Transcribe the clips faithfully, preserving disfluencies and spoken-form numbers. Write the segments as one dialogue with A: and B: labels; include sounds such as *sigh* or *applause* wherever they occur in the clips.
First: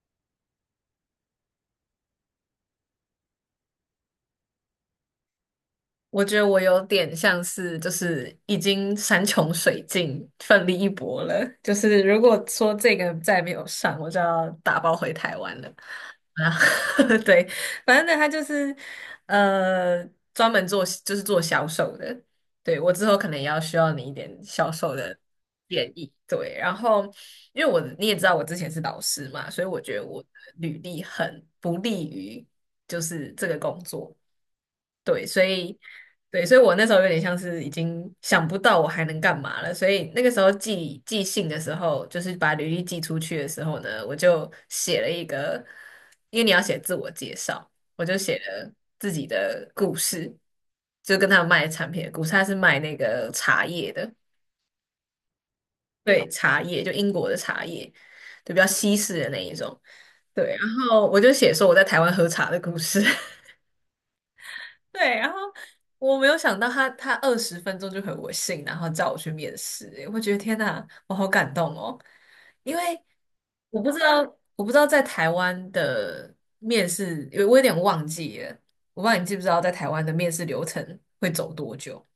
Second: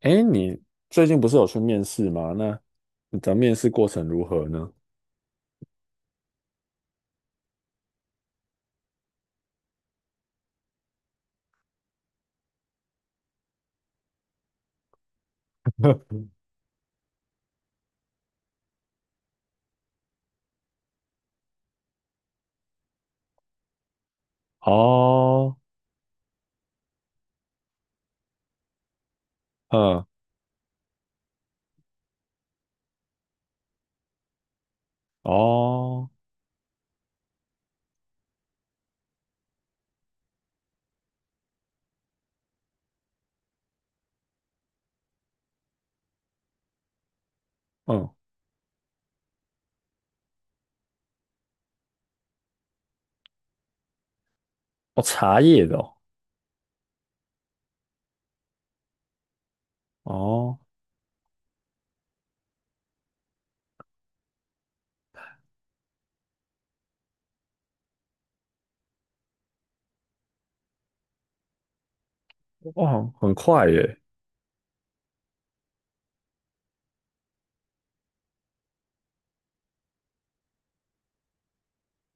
A: 哎，你最近不是有去面试吗？那你的面试过程如何呢？
B: 我觉得我有点像是，就是已经山穷水尽，奋力一搏了。就是如果说这个再没有上，我就要打包回台湾了。
A: *laughs*
B: 啊，*laughs* 对，反正呢，他就是呃，专门做就是做销售的。对，我之后可能也要需要你一点销售的
A: 哦，
B: 建议。对，然后因为我你也知道我之前是老师嘛，所以我觉
A: 嗯，
B: 得我的履历很不利于就是这个工作。对，所以
A: 哦，
B: 对，所以我那时候有点像是已经想不到我还能干嘛了，所以那个时候寄寄信的时候，就是把履历寄出去的时候呢，我就写了一个，因为你要写自我介绍，我
A: 嗯，
B: 就写了自己的故事，就跟他卖产品的故事，他是卖那个茶叶的，
A: 哦，茶叶的哦，
B: 对，茶叶就英国的茶叶，就比较西式的那一种，对，
A: 哦，
B: 然后我就写说我在台湾喝茶的故事。*laughs* 对，然后我没有想到他他二十分钟就回我信，然后叫我去面试，我觉得天哪，我好感动哦，因为
A: 哇，很快
B: 我不
A: 耶！
B: 知道我不知道在台湾的面试，因为我有点忘记了，我不知道你记不知道在台湾的面试流程会走多久，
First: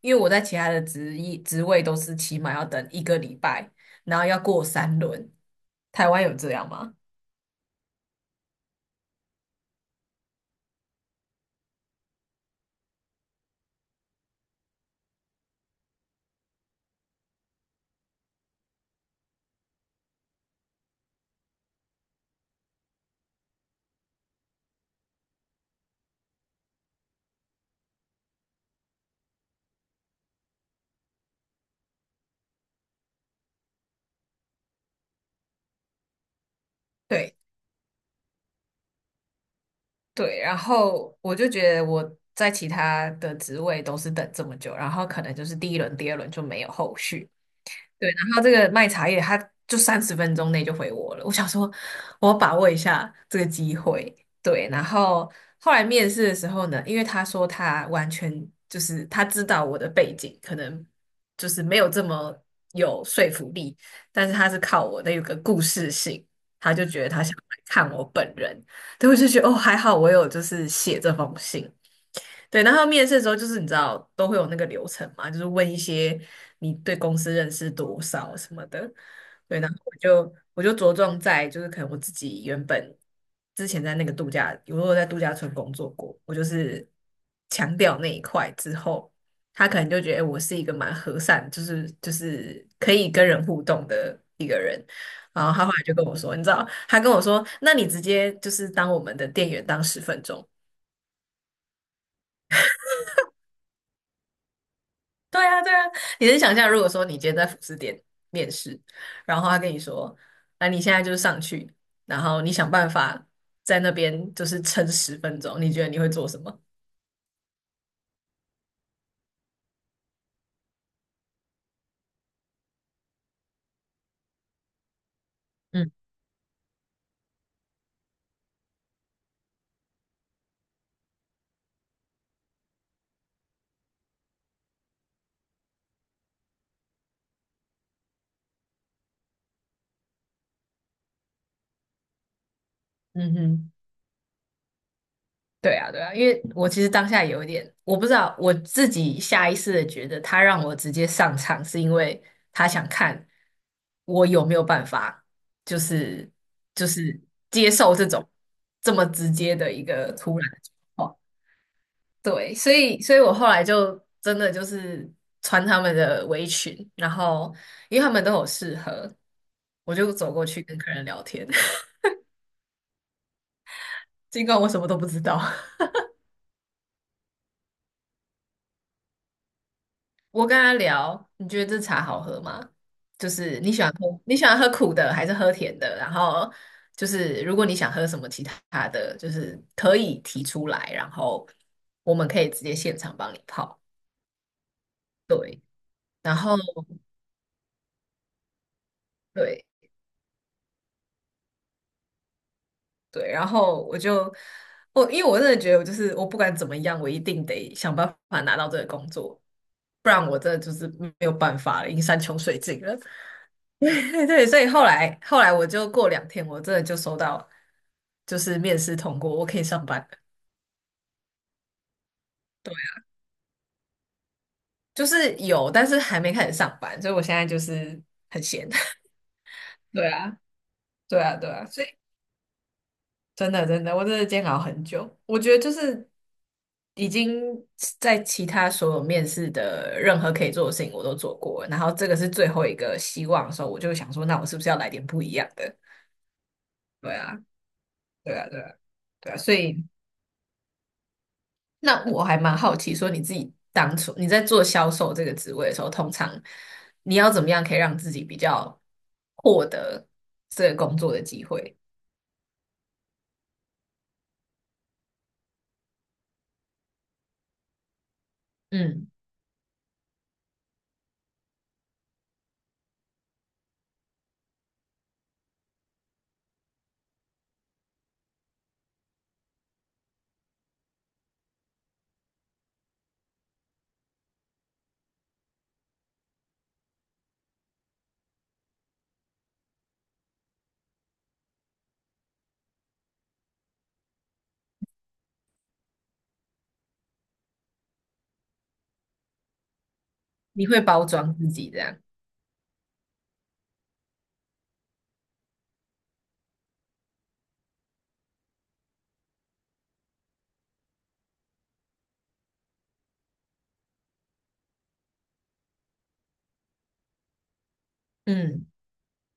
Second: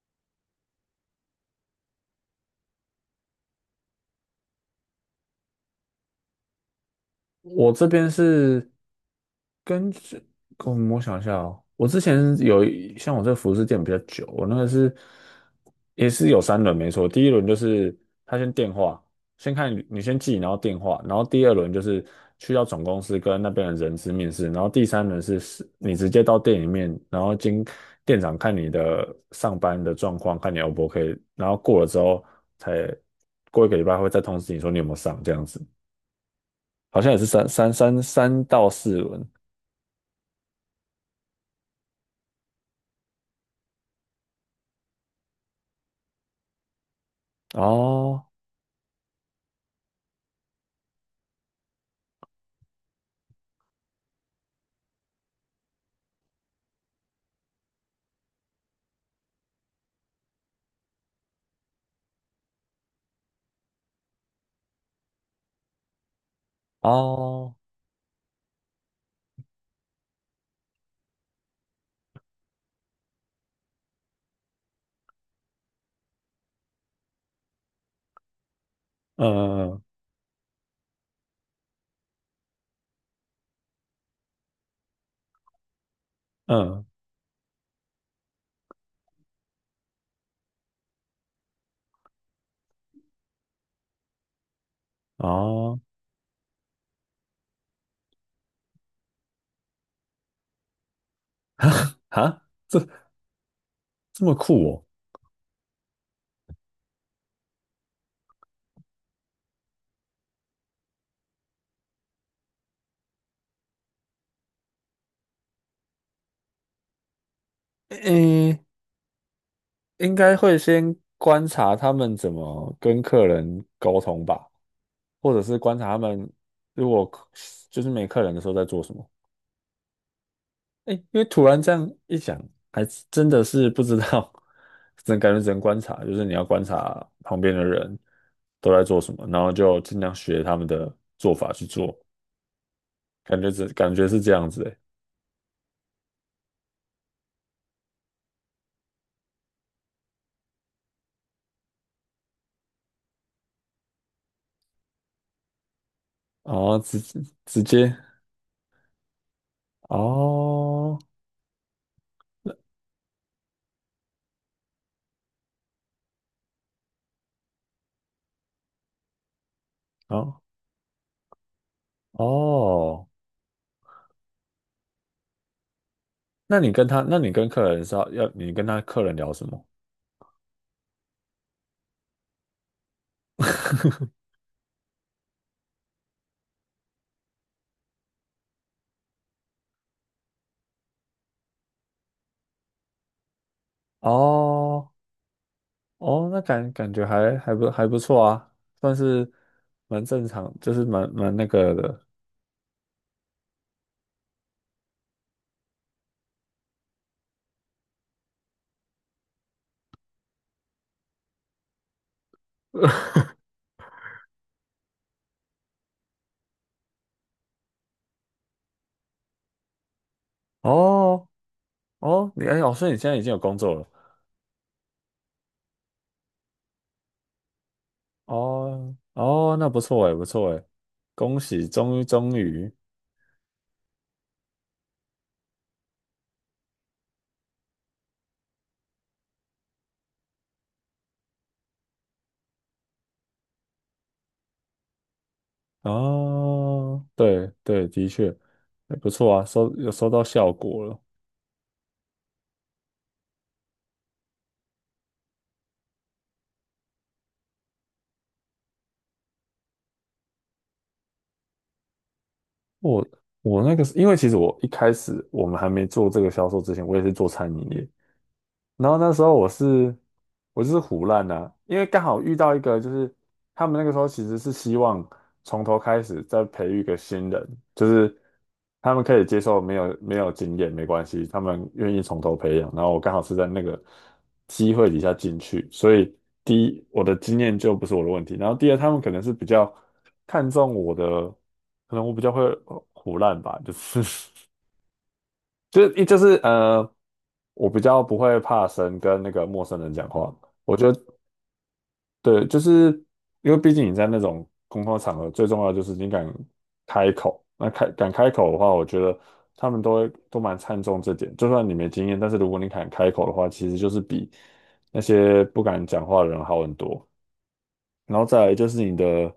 B: 因为我在其他的职业职位都是起码要等一个礼拜，然后要过三轮，台湾有这样吗？
A: 我这边是根据，嗯，我想一下哦。我之前有一像我这个服饰店比较久，我那个是也是有三轮没错。第一轮就是他先电话，先看你你先记，然后电话。然后第二轮就是去到总公司跟那边的人资面试。然后第三轮是是你直接到店里面，然后经店长看你的上班的状况，看你 O 不 OK，然后过了之后才过一个礼拜会再通知你说你有没有上这样子。好像也是
B: 对。
A: 三三三三到四轮。
B: 对，然后我就觉得我在其他的职位都是等这么久，然后可能就是第一轮、第二轮就没有后续，对，
A: 哦
B: 然后这个卖茶叶他就三十分钟内就回我了，我想说我要把握一下这个机会。对，然后后来面试的时候呢，因为他说他完全就是他知道我的背景，可能就是没有这么有说服力，但是他是靠我的有个故事性，他就觉得他想
A: 哦，
B: 来看我本人，对，我就觉得哦还好我有就是写这封信。对，然后面试的时候就是你知道都会有那个流程嘛，就是问一些你对公司认识多少什么的，对，然后
A: 嗯
B: 我就我就着重在就是可能我自己原本之前在那个度假，我有在度假村工作过，我就
A: 嗯
B: 是强调那一块之后，他可能就觉得诶我是一个蛮和善，就是就是可以跟人互动的一个人，然后他后
A: 哦，
B: 来就跟我说，你知道，他跟我说，那你直接就是当我们的店员当十分钟。
A: 哈，这么酷哦。
B: 对啊，对啊，你能想象，如果说你今天在服饰店面试，然后他跟你说，那你现在就是上去，然后你想办法在那边就是撑十分钟，你觉得你会做什么？
A: 诶，应该会先观察他们怎么跟客人沟通吧，或者是观察
B: 嗯
A: 他们如果客就是没客人的时候在做什么。哎，因为突然这样一想，还真的是不知道，只能感觉只能观察。就是你要观察旁边的人都在做什么，然后就尽量学他们的做法去做。
B: 嗯
A: 感觉这
B: 哼，
A: 感觉是这样子诶。
B: 对啊，对啊，因为我其实当下有一点，我不知道我自己下意识的觉得他让我直接上场，是因为他想看我有没有办法，就是
A: 哦，
B: 就
A: 直
B: 是
A: 直
B: 接
A: 接
B: 受这种这么直接的一个突然的
A: 哦，
B: 状况。对，所以所以我后来就真的就是穿他们的围裙，然后因为他们都有适合，我就走
A: 哦
B: 过去跟客人聊天，*laughs*
A: 哦，
B: 尽管我什么都不知道。
A: 那你跟他，那你跟客人是要要你跟他客人聊什么？
B: 我跟他聊，你觉得这茶好喝吗？就是
A: *laughs*
B: 你喜欢喝你喜欢喝苦的还是喝甜的？然后就是如果你想喝什么其他的，就是可以提出来，然后我们可以直接现场帮你泡。
A: 哦
B: 对，
A: 哦，
B: 然
A: 那
B: 后
A: 感感觉还还不还不错啊，算是
B: 对，
A: 蛮正常，就是蛮蛮那个的。
B: 对，然后我就我，因为我真的觉得，我就是我不管怎么样，我一定得想办法拿到这个工作，不然我真的就是没有办法了，已经山穷水尽了。*laughs* 对对所以后来后来我就过两天，我真的就收到，就是面试通过，我可以上班了。
A: 哦哦，你哎哦，
B: 对，
A: 所以你现在已经有工作了。
B: 就是有，但是还没开始上班，所以我现在就是很闲。
A: 哦
B: *laughs*
A: 哦，那不错
B: 对
A: 哎，不
B: 啊，
A: 错哎，
B: 对啊，
A: 恭
B: 对啊，
A: 喜，
B: 所以。
A: 终于终于。
B: 真的真的，我真的煎熬很久。我觉得就是已经在其他所有面试的任何可以做的事情我都做过了然后这个是最后一个希望的时候，我就想说，那我是不是要来点不一样的？
A: 哦，
B: 对啊，
A: 对对，的确，
B: 对啊，对啊，
A: 哎，不
B: 对
A: 错
B: 啊。
A: 啊，
B: 所
A: 收
B: 以
A: 有收到效果了。
B: 那我还蛮好奇，说你自己当初你在做销售这个职位的时候，通常你要怎么样可以让自己比较获得这个工作的机会？
A: 我我那个是因为其实我一开始我们还没做这个销售之前，我也是做餐饮业。然后
B: 嗯，
A: 那时候我是我就是胡乱的因为刚好遇到一个，就是他们那个时候其实是希望从头开始再培育一个新人，就是他们可以接受没有没有经验没关系，他们愿意从头培养。然后我刚好是在那个机会底下进去，所以第一我的经验就不是我的问题。然后第二他们可能是比较看重我的，可能我比较会胡乱吧，就是 *laughs* 就是一就是呃，我比较不会怕生，跟那个陌生人讲话。
B: 你
A: 我
B: 会
A: 觉得
B: 包装自己这样？
A: 对，就是因为毕竟你在那种公共场合，最重要的就是你敢开口。那开敢开口的话，我觉得他们都会都蛮看重这点。就算你没经验，但是如果你敢开口的话，其实就是比那些不敢讲话的人好很多。然后再来
B: 嗯
A: 就是你的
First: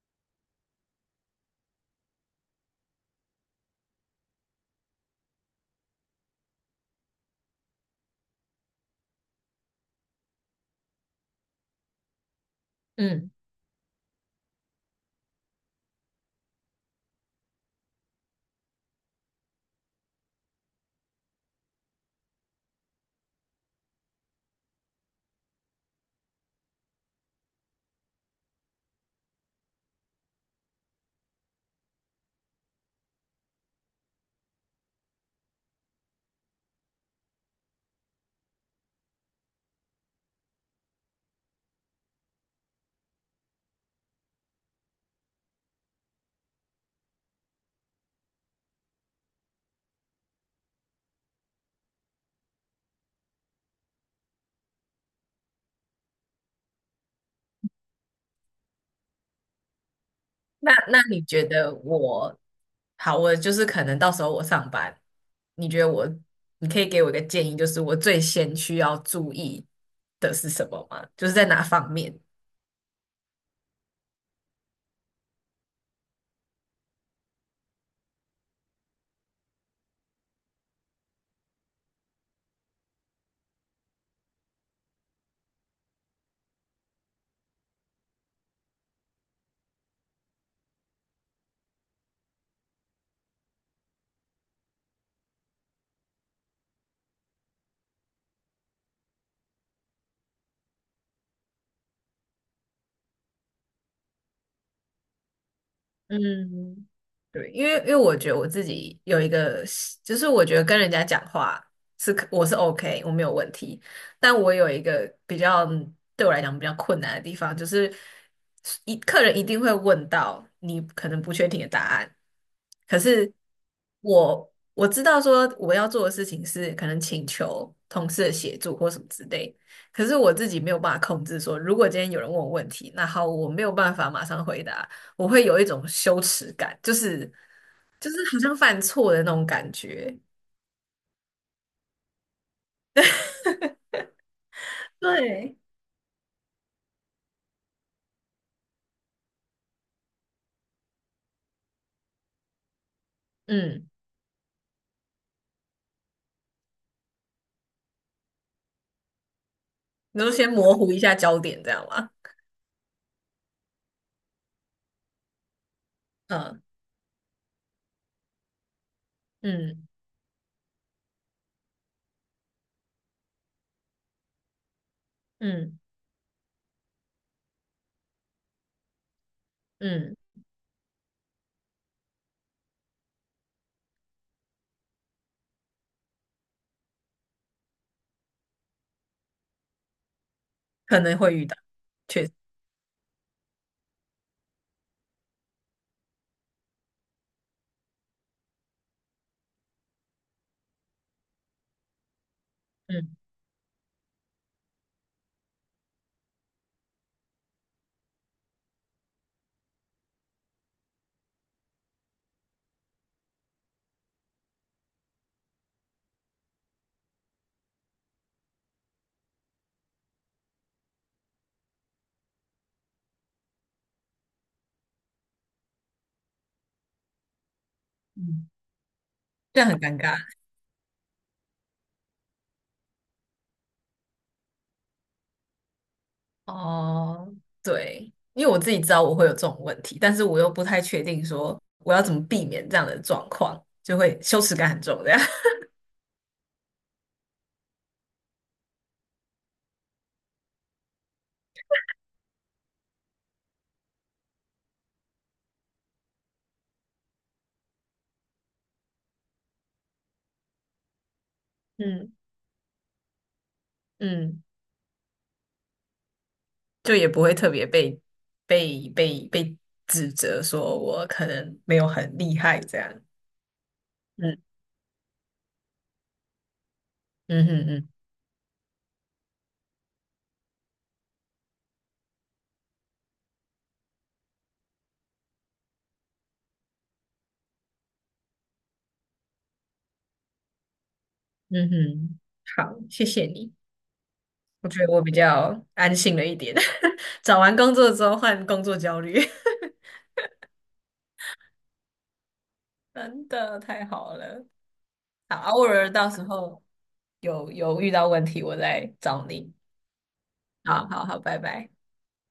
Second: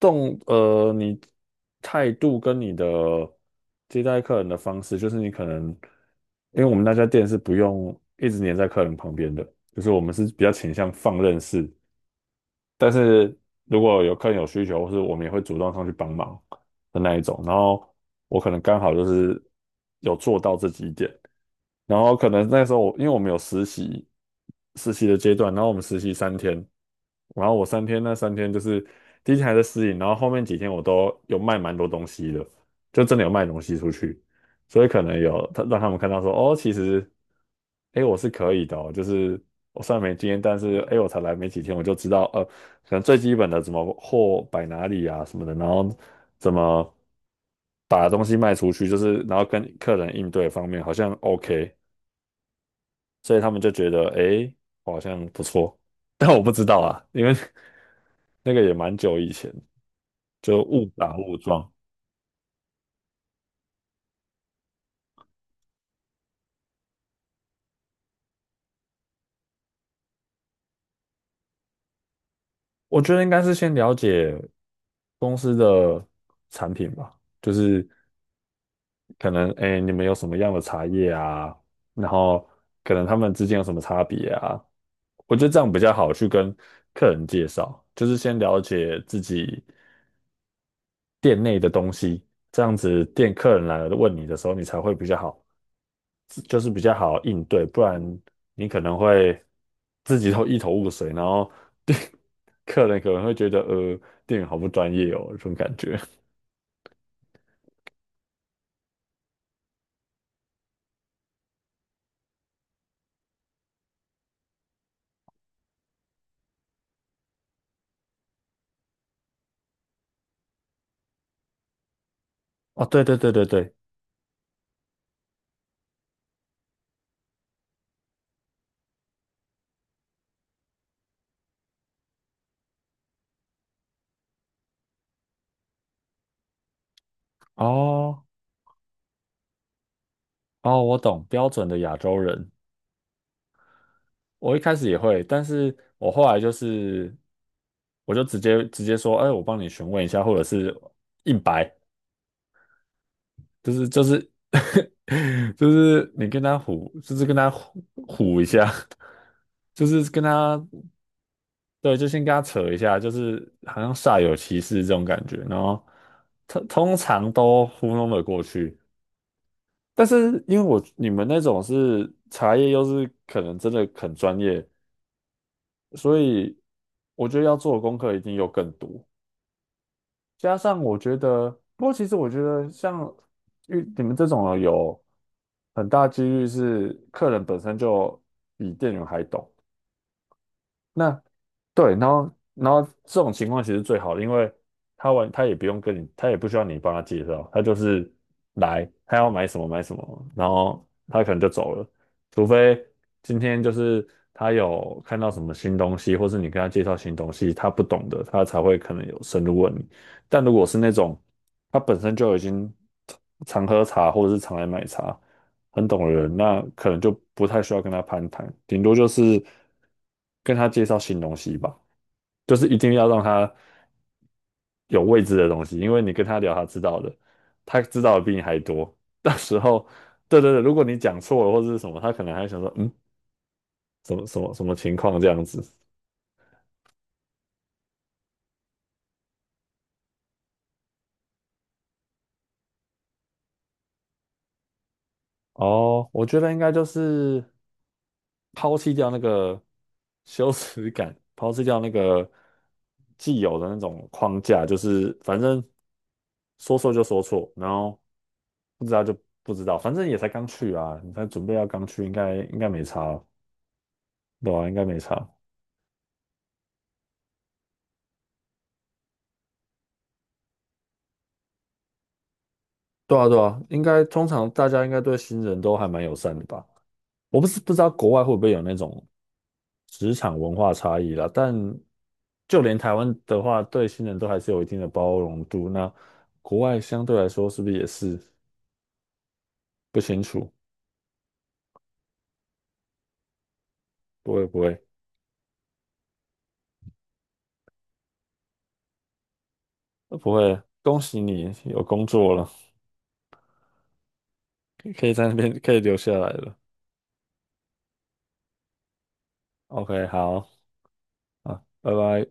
A: 动，呃，你态度跟你的接待客人的方式，就是你可能。因为我们那家店是不用一直黏在客人旁边的，就是我们是比较倾向放任式，但
B: 嗯。
A: 是如果有客人有需求，或是我们也会主动上去帮忙的那一种。然后我可能刚好就是有做到这几点。然后可能那时候我因为我们有实习，实习的阶段，然后我们实习三天，然后我三天那三天就是第一天还在适应，然后后面几天我都有卖蛮多东西的，就真的有卖东西出去。所以可能有他让他们看到说哦，其实。哎，诶我是可以的哦就是我虽然没经验，但是哎，诶我才来没几天，我就知道，呃。可能最基本的怎么货摆哪里啊什么的，然后怎么把东西卖出去。就是然后跟客人应对方面好像 OK，所以他们就觉得诶，好像不错。但我不知道啊，因为 *laughs* 那个也蛮久以前，就
B: 那
A: 误
B: 那
A: 打
B: 你
A: 误
B: 觉
A: 撞。
B: 得我好？我就是可能到时候我上班，你觉得我，你可以给我一个建议，就是我最先需要注意的是什么吗？就是在哪方面？
A: 我觉得应该是先了解公司的产品吧，就是可能哎诶，你们有什么样的茶叶啊，然后可能他们之间有什么差别啊。我觉得这样比较好去跟客人介绍，就是先了解自己店内的东西。这样子店客人来了问你的时候，你才会比较好，就是比较好应对。不然你可能会自己都一头雾水。然后店 *laughs* 客人可能会觉得呃店员好不专业哦，这种感觉。
B: 嗯，对，因为因为我觉得我自己有一个习就是我觉得跟人家讲话是可我是 OK，我没有问题，但我有一个比较对我来讲比较困难的地方，就是一客人一定会问到你可能不确定的答案，
A: 哦，
B: 可
A: 对对对
B: 是
A: 对对，
B: 我我知道说我要做的事情是可能请求同事的协助或什么之类，可是我自己没有办法控制说，如果今天有人问我问题，那好，我没有办法马上回答。我会有一种羞耻感，就是就是
A: 哦
B: 好像犯错的那种感觉。
A: 哦，我懂，标准的亚洲人。我一开始也会，但
B: 对，
A: 是我后来就是，我就直接直接说，哎，我帮你询问一下，或者是硬白，就是
B: 嗯，
A: 就是 *laughs* 就是你跟他唬，就是跟他唬唬一下，*laughs* 就是
B: 你
A: 跟
B: 就先
A: 他，
B: 模糊一下焦点，这样
A: 对，就
B: 吗？
A: 先跟他扯一下，就是好像煞有其事这种感觉。然后
B: 嗯
A: 通通常都糊弄了过去。
B: 嗯
A: 但是因为我你们那种是茶叶，又是可能真的很专业。
B: 嗯
A: 所以我觉得要做的功课一定又更多。
B: 嗯，
A: 加上我觉得，不过其实我觉得像遇你们这种有很大几率是客人本身就比店员还懂。
B: 可能
A: 那
B: 会遇到，
A: 对，然
B: 确实，
A: 后然后这种情况其实最好的，因为他完他也不用跟你，他也不需要你帮他介绍。他就是来，他要买什么买什么，然后他可能就走了。除非
B: 嗯
A: 今天就是他有看到什么新东西，或是你跟他介绍新东西，他不懂的，他才会可能有深入问你。但如果是那种他本身就已经常喝茶或者是常来买茶，很懂的人，那可能就不太需要跟他攀谈。顶多就是跟他介绍新东西吧，就是一定要让他有未知的东西。因为你跟他聊他知道的，他知道的比你
B: 嗯，
A: 还多。*laughs* 到时
B: 这样很
A: 候，
B: 尴尬。
A: 对对对，如果你讲错了或者是什么，他可能还想说，嗯，什么什么什么情况这样子。
B: 哦，对，因为我自己知道我会有这种问题，但是我又不太确定说我要怎么避免这样的状况，就会羞耻感很重，这样。
A: 哦，我觉得应该就是抛弃掉那个羞耻感，*laughs* 抛弃掉那个既有的那种框架，就是反正说错就说错，然后不知道就不知道。反正也才刚去啊，你才准备要
B: *laughs*
A: 刚去，应
B: 嗯
A: 该应该没差。
B: 嗯。
A: 对啊，应该没差。
B: 就也不会特别被被被被指责说我可能没有很厉害这样。
A: 对啊对啊，应该通常
B: 嗯
A: 大家应该对新人都还蛮友善的吧。我不
B: 嗯
A: 是
B: 哼
A: 不知道
B: 嗯
A: 国外会不会有那种职场文化差异啦。但就连台湾的话，对新人都还是有一定的包容度。那国外相对来说是不是也是不清楚？
B: 嗯哼，好，谢谢你，
A: 不会不
B: 我
A: 会
B: 觉得我比较安心了一点。*laughs* 找完工作之后换工作焦虑，
A: 呃不会，恭喜你有工作了，
B: *laughs* 真的太好了。
A: 可以在那
B: 好，
A: 边
B: 偶
A: 可以
B: 尔
A: 留
B: 到
A: 下
B: 时
A: 来了。
B: 候有有遇到问题我再找你。
A: OK，好
B: 好好好，拜
A: 啊，
B: 拜。
A: 拜拜。